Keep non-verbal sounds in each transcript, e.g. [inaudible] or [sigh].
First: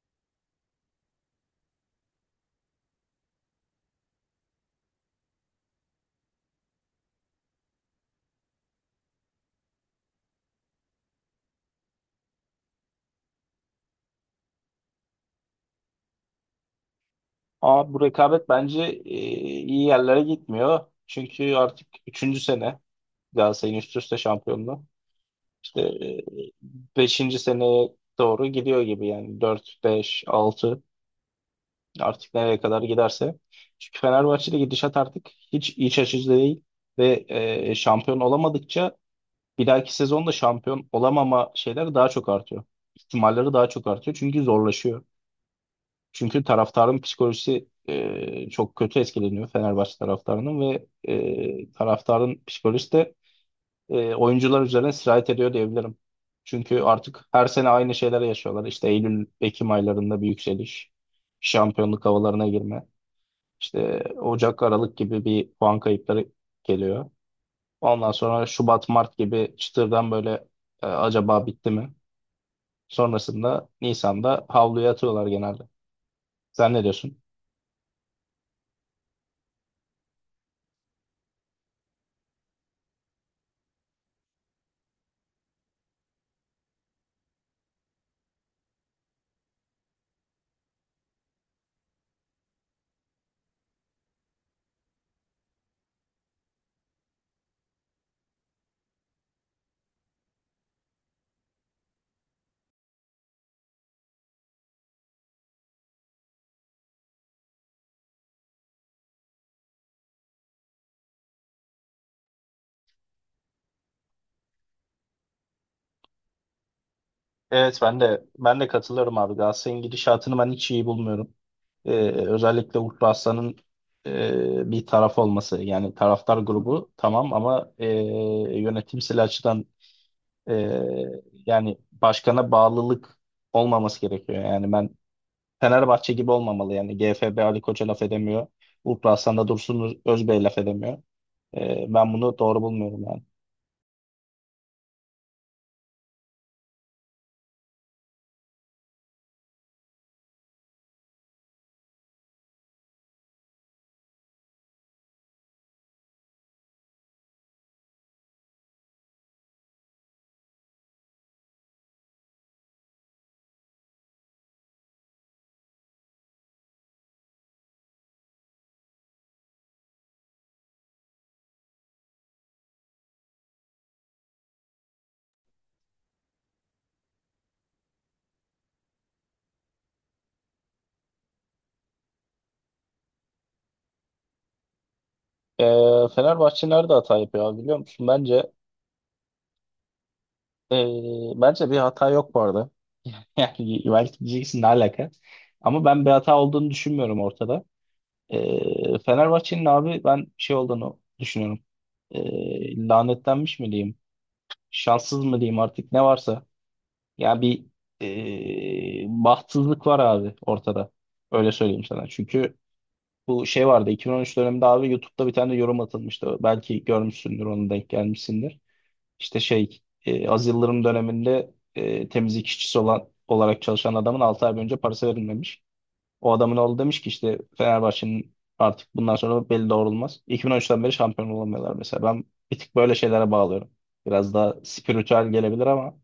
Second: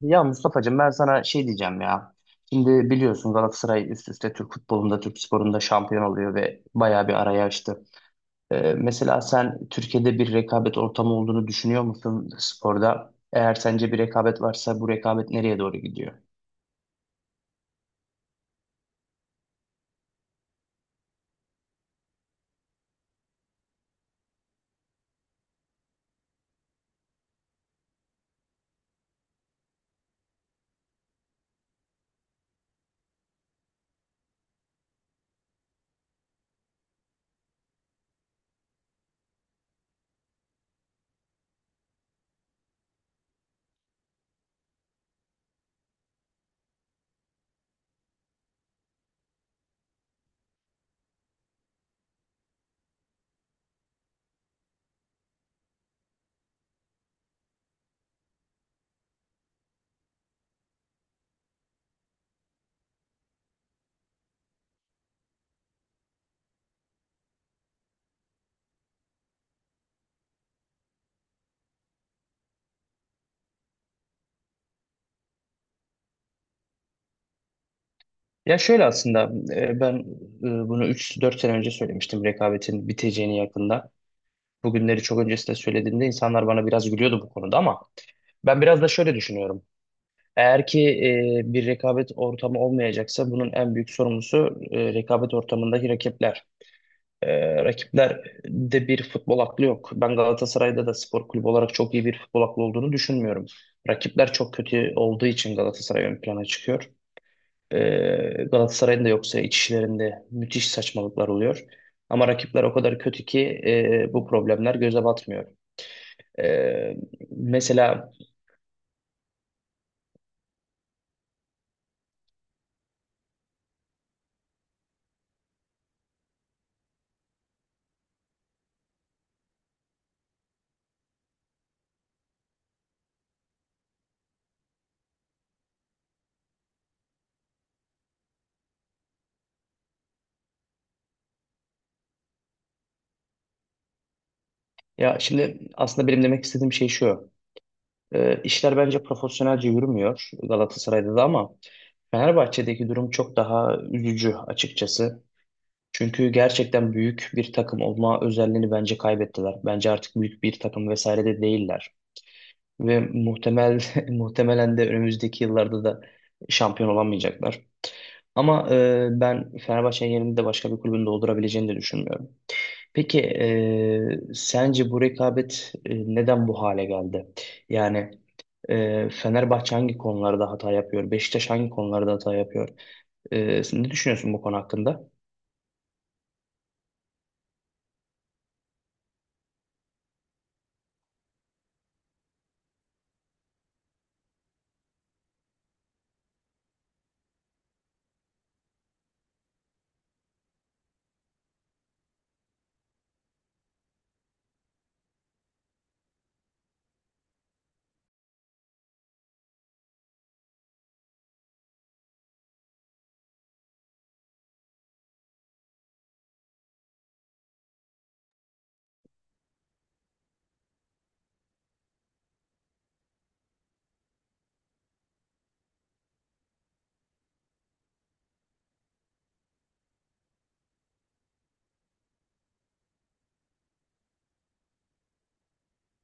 Ya Mustafa'cığım ben sana şey diyeceğim ya. Şimdi biliyorsun Galatasaray üst üste Türk futbolunda, Türk sporunda şampiyon oluyor ve bayağı bir araya açtı. Mesela sen Türkiye'de bir rekabet ortamı olduğunu düşünüyor musun sporda? Eğer sence bir rekabet varsa bu rekabet nereye doğru gidiyor? Ama bu rekabet bence iyi yerlere gitmiyor. Çünkü artık üçüncü sene Galatasaray'ın üst üste şampiyonluğu. İşte beşinci seneye doğru gidiyor gibi yani. Dört, beş, altı artık nereye kadar giderse. Çünkü Fenerbahçe'de gidişat artık hiç iç açıcı değil. Ve şampiyon olamadıkça bir dahaki sezonda şampiyon olamama şeyleri daha çok artıyor. İhtimalleri daha çok artıyor çünkü zorlaşıyor. Çünkü taraftarın psikolojisi çok kötü etkileniyor Fenerbahçe taraftarının ve taraftarın psikolojisi de oyuncular üzerine sirayet ediyor diyebilirim. Çünkü artık her sene aynı şeyleri yaşıyorlar. İşte Eylül, Ekim aylarında bir yükseliş, şampiyonluk havalarına girme, işte Ocak, Aralık gibi bir puan kayıpları geliyor. Ondan sonra Şubat, Mart gibi çıtırdan böyle acaba bitti mi? Sonrasında Nisan'da havluya atıyorlar genelde. Sen ne diyorsun? Ya şöyle aslında, ben bunu 3-4 sene önce söylemiştim rekabetin biteceğini yakında. Bugünleri çok öncesinde söylediğimde insanlar bana biraz gülüyordu bu konuda, ama ben biraz da şöyle düşünüyorum. Eğer ki bir rekabet ortamı olmayacaksa, bunun en büyük sorumlusu rekabet ortamındaki rakipler. Rakipler de bir futbol aklı yok. Ben Galatasaray'da da spor kulübü olarak çok iyi bir futbol aklı olduğunu düşünmüyorum. Rakipler çok kötü olduğu için Galatasaray ön plana çıkıyor. E, Galatasaray'ın da yoksa iç işlerinde müthiş saçmalıklar oluyor. Ama rakipler o kadar kötü ki bu problemler göze batmıyor. E, Evet ben mesela de ben de katılıyorum abi. Galatasaray'ın gidişatını ben hiç iyi bulmuyorum. Ee, Özellikle Uğur Aslan'ın bir taraf olması yani taraftar grubu tamam ama yönetimsel açıdan e, yani başkana bağlılık olmaması gerekiyor. Yani ben Fenerbahçe gibi olmamalı yani GFB Ali Koç'a laf edemiyor. Uğur Aslan da Dursun Özbey laf edemiyor. Ben bunu doğru bulmuyorum yani. ya şimdi aslında benim demek istediğim şey şu. E, işler bence profesyonelce yürümüyor Galatasaray'da da, ama Fenerbahçe'deki durum çok daha üzücü açıkçası. Çünkü gerçekten büyük bir takım olma özelliğini bence kaybettiler. Bence artık büyük bir takım vesaire de değiller. Ve [laughs] muhtemelen de önümüzdeki yıllarda da şampiyon olamayacaklar. Ama ben Fenerbahçe'nin yerini de başka bir kulübün doldurabileceğini de düşünmüyorum. Peki, sence bu rekabet neden bu hale geldi? Yani, Fenerbahçe hangi konularda hata yapıyor? Beşiktaş hangi konularda hata yapıyor? Sen ne düşünüyorsun bu konu hakkında? Fenerbahçe nerede hata yapıyor abi biliyor musun? Bence bir hata yok bu arada. [laughs] Yani belki diyeceksin ne alaka. Ama ben bir hata olduğunu düşünmüyorum ortada. Fenerbahçe'nin abi ben şey olduğunu düşünüyorum. Lanetlenmiş mi diyeyim? Şanssız mı diyeyim artık ne varsa. Ya bir bahtsızlık var abi ortada. Öyle söyleyeyim sana. Çünkü bu şey vardı 2013 döneminde abi YouTube'da bir tane de yorum atılmıştı. Belki görmüşsündür onu denk gelmişsindir. İşte şey, az Yıldırım döneminde temizlik işçisi olarak çalışan adamın 6 ay boyunca parası verilmemiş. O adamın oğlu demiş ki işte Fenerbahçe'nin artık bundan sonra beli doğrulmaz. 2013'ten beri şampiyon olamıyorlar mesela. Ben bir tık böyle şeylere bağlıyorum. Biraz daha spiritüel gelebilir ama.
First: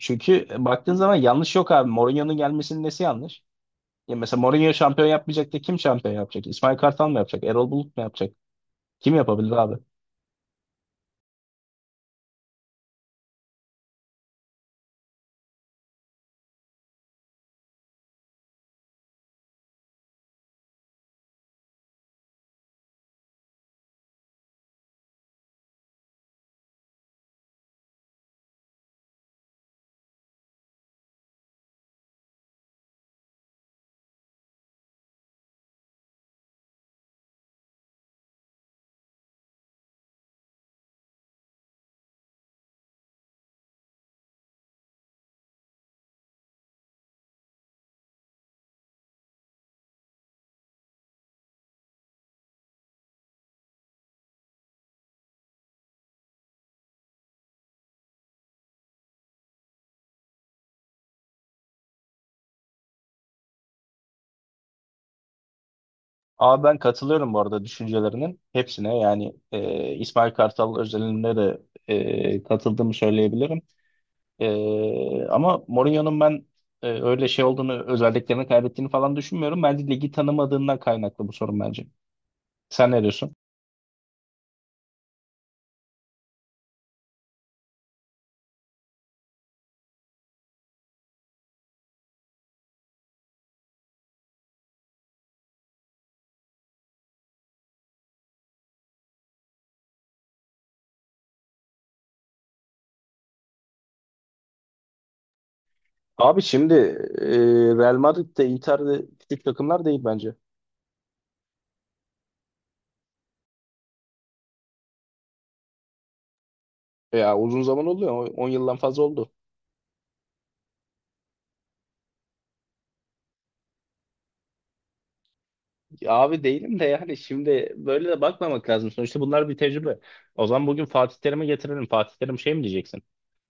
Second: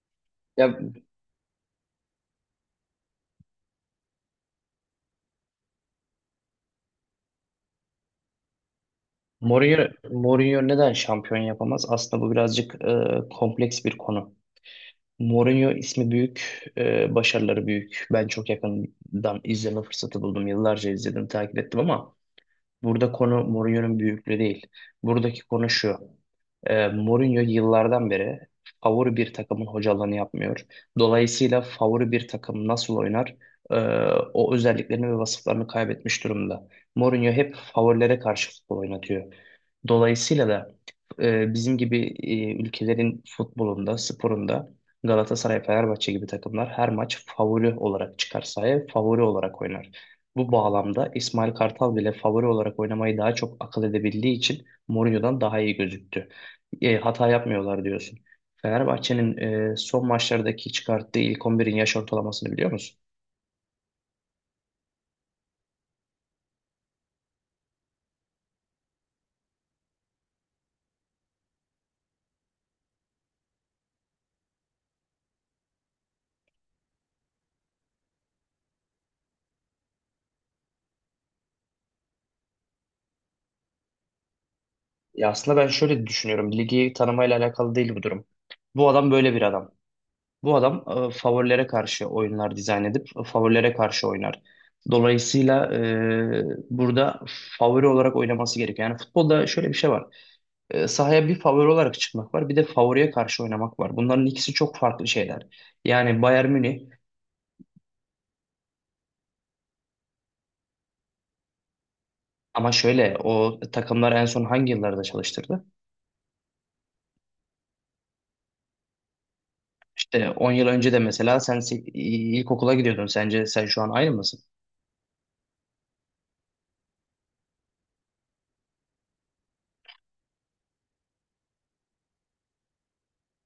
Çünkü Ya baktığın zaman yanlış yok abi. Mourinho'nun gelmesinin nesi yanlış? Ya mesela Mourinho şampiyon yapmayacak da kim şampiyon yapacak? İsmail Kartal mı yapacak? Erol Bulut mu yapacak? Kim yapabilir abi? Mourinho neden şampiyon yapamaz? Aslında bu birazcık kompleks bir konu. Mourinho ismi büyük, başarıları büyük. Ben çok yakından izleme fırsatı buldum. Yıllarca izledim, takip ettim, ama burada konu Mourinho'nun büyüklüğü değil. Buradaki konu şu. Mourinho yıllardan beri favori bir takımın hocalığını yapmıyor. Dolayısıyla favori bir takım nasıl oynar? e, o özelliklerini ve vasıflarını kaybetmiş durumda. Mourinho hep favorilere karşı futbol oynatıyor. Dolayısıyla da bizim gibi ülkelerin futbolunda, sporunda Galatasaray, Fenerbahçe gibi takımlar her maç favori olarak çıkar sahaya, favori olarak oynar. Bu bağlamda İsmail Kartal bile favori olarak oynamayı daha çok akıl edebildiği için Mourinho'dan daha iyi gözüktü. Hata yapmıyorlar diyorsun. Fenerbahçe'nin son maçlardaki çıkarttığı ilk 11'in yaş ortalamasını biliyor musun? Abi ben katılıyorum bu arada düşüncelerinin hepsine. Yani İsmail Kartal özelinde de katıldığımı söyleyebilirim. E, ama Mourinho'nun ben öyle şey olduğunu, özelliklerini kaybettiğini falan düşünmüyorum. Bence ligi tanımadığından kaynaklı bu sorun bence. Sen ne diyorsun? Ya aslında ben şöyle düşünüyorum. Ligi tanımayla alakalı değil bu durum. Bu adam böyle bir adam. Bu adam favorilere karşı oyunlar dizayn edip favorilere karşı oynar. Dolayısıyla burada favori olarak oynaması gerekiyor. Yani futbolda şöyle bir şey var. Sahaya bir favori olarak çıkmak var, bir de favoriye karşı oynamak var. Bunların ikisi çok farklı şeyler. Yani Abi Bayern şimdi Münih e, Real Madrid Inter'de küçük takımlar değil bence. ama şöyle, o takımlar en son hangi yıllarda çalıştırdı? Ya uzun zaman oluyor. 10 yıldan fazla oldu. İşte 10 yıl önce de mesela sen ilkokula gidiyordun. Sence sen şu an aynı mısın? Ya abi değilim de yani şimdi böyle de bakmamak lazım. Sonuçta bunlar bir tecrübe. O zaman bugün Fatih Terim'i getirelim. Fatih Terim şey mi diyeceksin?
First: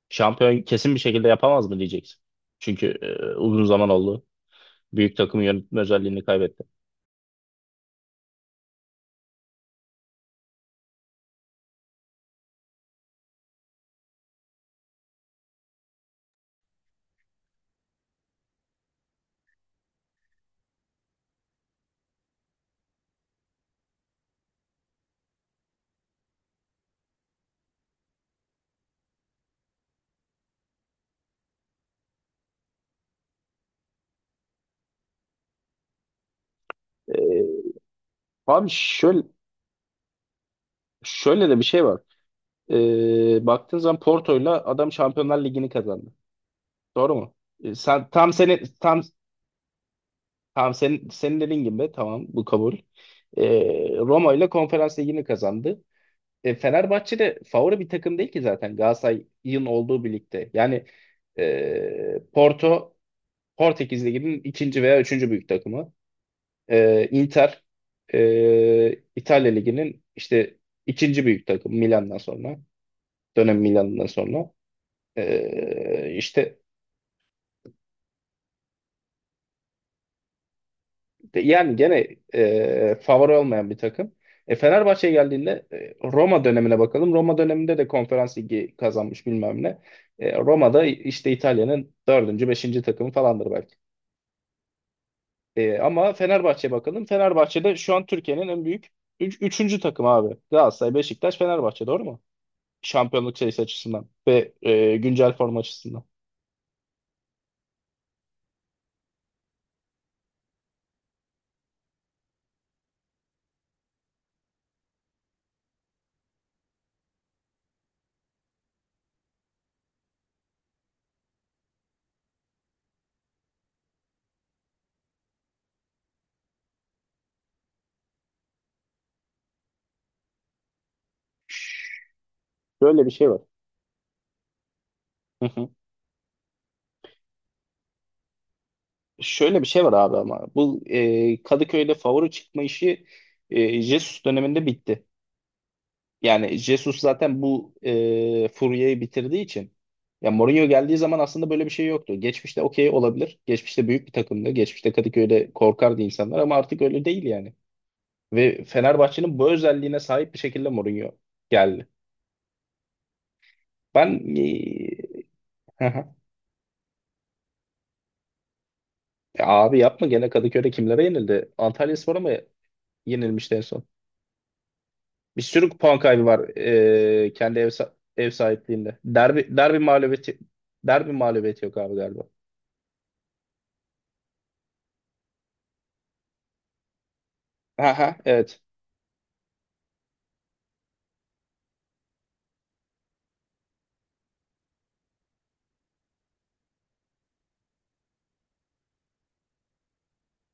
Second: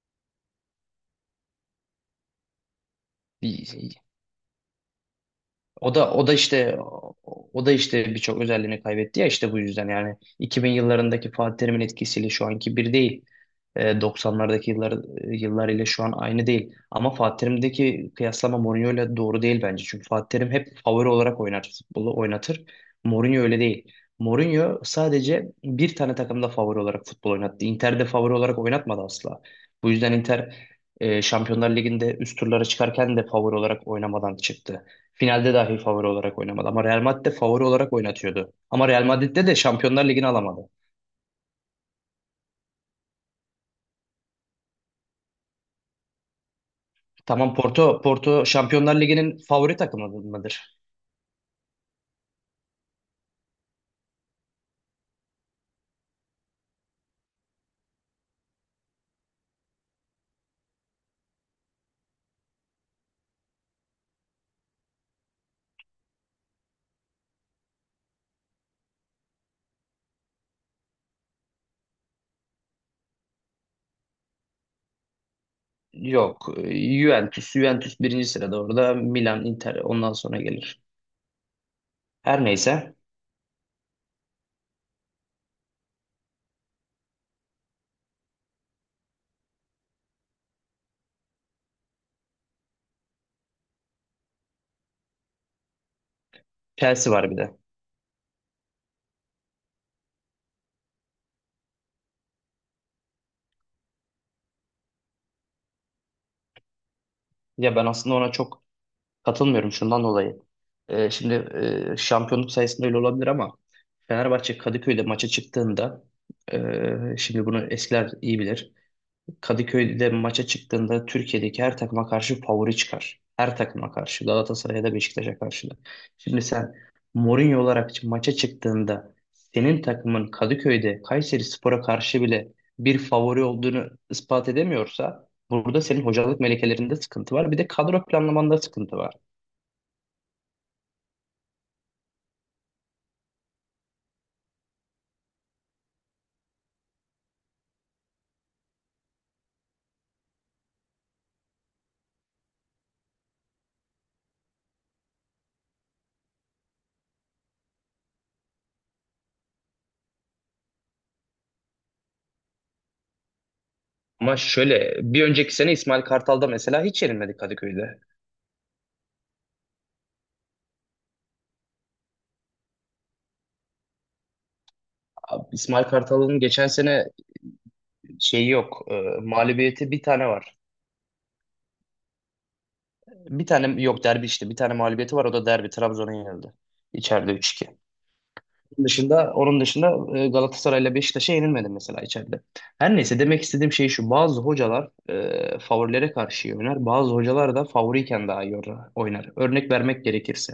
Şampiyon kesin bir şekilde yapamaz mı diyeceksin? Çünkü uzun zaman oldu. Büyük takım yönetme O da özelliğini o da kaybetti. işte o da işte birçok özelliğini kaybetti ya, işte bu yüzden yani 2000 yıllarındaki Fatih Terim'in etkisiyle şu anki bir değil. 90'lardaki yıllar ile şu an aynı değil. Ama Fatih Terim'deki kıyaslama Mourinho ile doğru değil bence. Çünkü Fatih Terim hep favori olarak oynar, futbolu oynatır. Mourinho öyle değil. Mourinho sadece bir tane takımda favori olarak futbol oynattı. Inter'de favori olarak oynatmadı asla. Bu yüzden Inter Şampiyonlar Ligi'nde üst turlara çıkarken de favori olarak oynamadan çıktı. Finalde dahi favori olarak oynamadı. Ama Real Madrid de E, favori olarak oynatıyordu. abi Ama Real şöyle Madrid'de de Şampiyonlar Ligi'ni alamadı. şöyle de bir şey var. Baktığın zaman Porto'yla adam Şampiyonlar Ligi'ni kazandı. Doğru mu? Tamam, E, Porto, sen tam Porto senin Şampiyonlar tam Ligi'nin favori takımı mıdır? tam senin senin dediğin gibi tamam bu kabul. E, Roma ile Konferans Ligi'ni kazandı. Fenerbahçe de favori bir takım değil ki zaten Galatasaray'ın olduğu birlikte. Yani Porto Portekiz Ligi'nin ikinci veya üçüncü büyük takımı. Inter İtalya Ligi'nin işte ikinci büyük takımı Milan'dan sonra. Dönem Milan'dan sonra. E, Yok. işte Juventus birinci sırada orada. Milan, Inter ondan sonra gelir. Yani gene Her neyse. Favori olmayan bir takım. Fenerbahçe'ye geldiğinde Roma dönemine bakalım. Roma döneminde de konferans ligi kazanmış bilmem ne. Roma'da işte İtalya'nın dördüncü, beşinci takımı falandır belki. Ama Fenerbahçe'ye bakalım. Chelsea var bir de. Fenerbahçe'de şu an Türkiye'nin en büyük üçüncü takımı abi. Galatasaray, Beşiktaş, Fenerbahçe doğru mu? Şampiyonluk sayısı açısından ve güncel form açısından. Ya ben aslında ona çok katılmıyorum şundan dolayı. Şimdi şampiyonluk sayısında öyle olabilir, ama Fenerbahçe Kadıköy'de maça çıktığında, şimdi bunu eskiler iyi bilir. Kadıköy'de maça çıktığında Türkiye'deki her takıma karşı favori çıkar. Her takıma karşı. Galatasaray'a da Beşiktaş'a karşı da. Şimdi sen Mourinho olarak maça çıktığında senin takımın Kadıköy'de Kayserispor'a karşı bile bir Böyle bir şey var. favori olduğunu ispat edemiyorsa, [laughs] burada senin hocalık melekelerinde sıkıntı var. Bir de kadro planlamanda sıkıntı var. Şöyle bir şey var abi ama bu Kadıköy'de favori çıkma işi Jesus döneminde bitti. Yani Jesus zaten bu furyayı bitirdiği için ya Mourinho geldiği zaman aslında böyle bir şey yoktu. Geçmişte okey olabilir. Geçmişte büyük bir takımdı. Geçmişte Kadıköy'de korkardı insanlar ama artık öyle değil yani. Ve Fenerbahçe'nin bu özelliğine sahip bir şekilde Mourinho geldi. Ben Ama şöyle, bir e, önceki sene İsmail [laughs] Kartal'da mesela hiç yenilmedi Kadıköy'de. abi yapma gene Kadıköy'de kimlere yenildi? Antalyaspor'a mı yenilmişti en son? Bir Abi, sürü İsmail puan kaybı Kartal'ın var geçen sene kendi ev şeyi yok. sahipliğinde. e, Derbi derbi mağlubiyeti bir tane mağlubiyeti var. derbi mağlubiyeti yok abi galiba. Bir tane yok derbi işte. Bir tane mağlubiyeti var. O da derbi. Trabzon'a yenildi. İçeride üç 2. Aha evet. Onun dışında, Galatasaray'la Beşiktaş'a yenilmedi mesela içeride. Her neyse, demek istediğim şey şu. Bazı hocalar favorilere karşı iyi oynar. Bazı hocalar da favoriyken daha iyi oynar. Örnek vermek gerekirse,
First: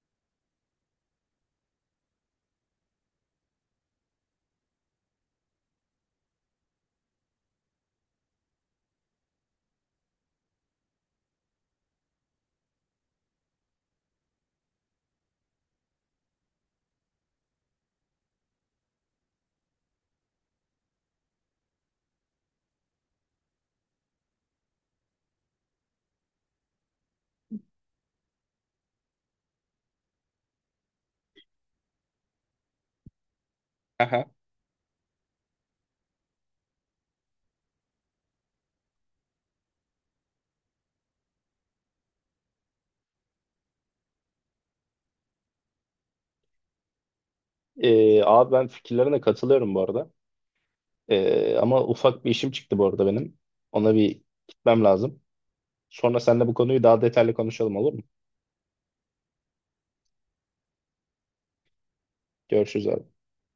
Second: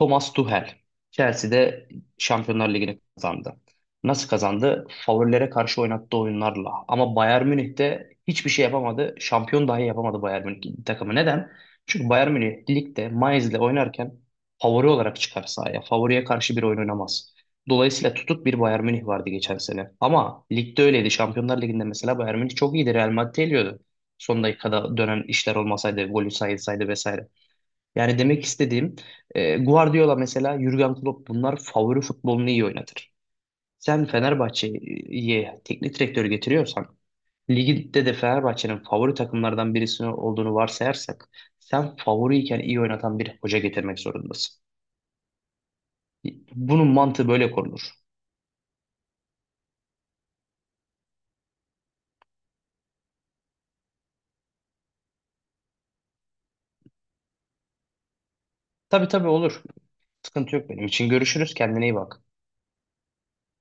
Thomas Tuchel Chelsea'de Şampiyonlar Ligi'ni kazandı. Nasıl kazandı? Favorilere karşı oynattığı oyunlarla. Ama Bayern Münih'te hiçbir şey yapamadı. Şampiyon dahi yapamadı Bayern Münih takımı. Neden? Çünkü Bayern Münih ligde Mainz'le oynarken favori olarak çıkar sahaya. Favoriye karşı bir oyun oynamaz. Dolayısıyla tutuk bir Bayern Münih vardı geçen sene. Ama ligde öyleydi. Şampiyonlar Ligi'nde mesela Bayern Münih çok iyiydi. Real Madrid'i eliyordu. Son dakikada dönen işler olmasaydı, golü sayılsaydı vesaire. Yani demek istediğim, Guardiola mesela, Jürgen Klopp, bunlar favori futbolunu iyi oynatır. Sen Aha. Fenerbahçe'ye teknik direktör getiriyorsan, ligde de Fenerbahçe'nin favori takımlardan birisi olduğunu varsayarsak, sen favoriyken iyi oynatan bir hoca getirmek zorundasın. Bunun mantığı böyle korunur. Abi ben fikirlerine katılıyorum bu arada. Ama ufak bir işim çıktı bu arada benim. Ona bir gitmem lazım. Sonra seninle bu konuyu daha detaylı konuşalım olur mu? Tabii tabii, olur. Sıkıntı yok benim için. Görüşürüz. Kendine iyi bak. Görüşürüz abi.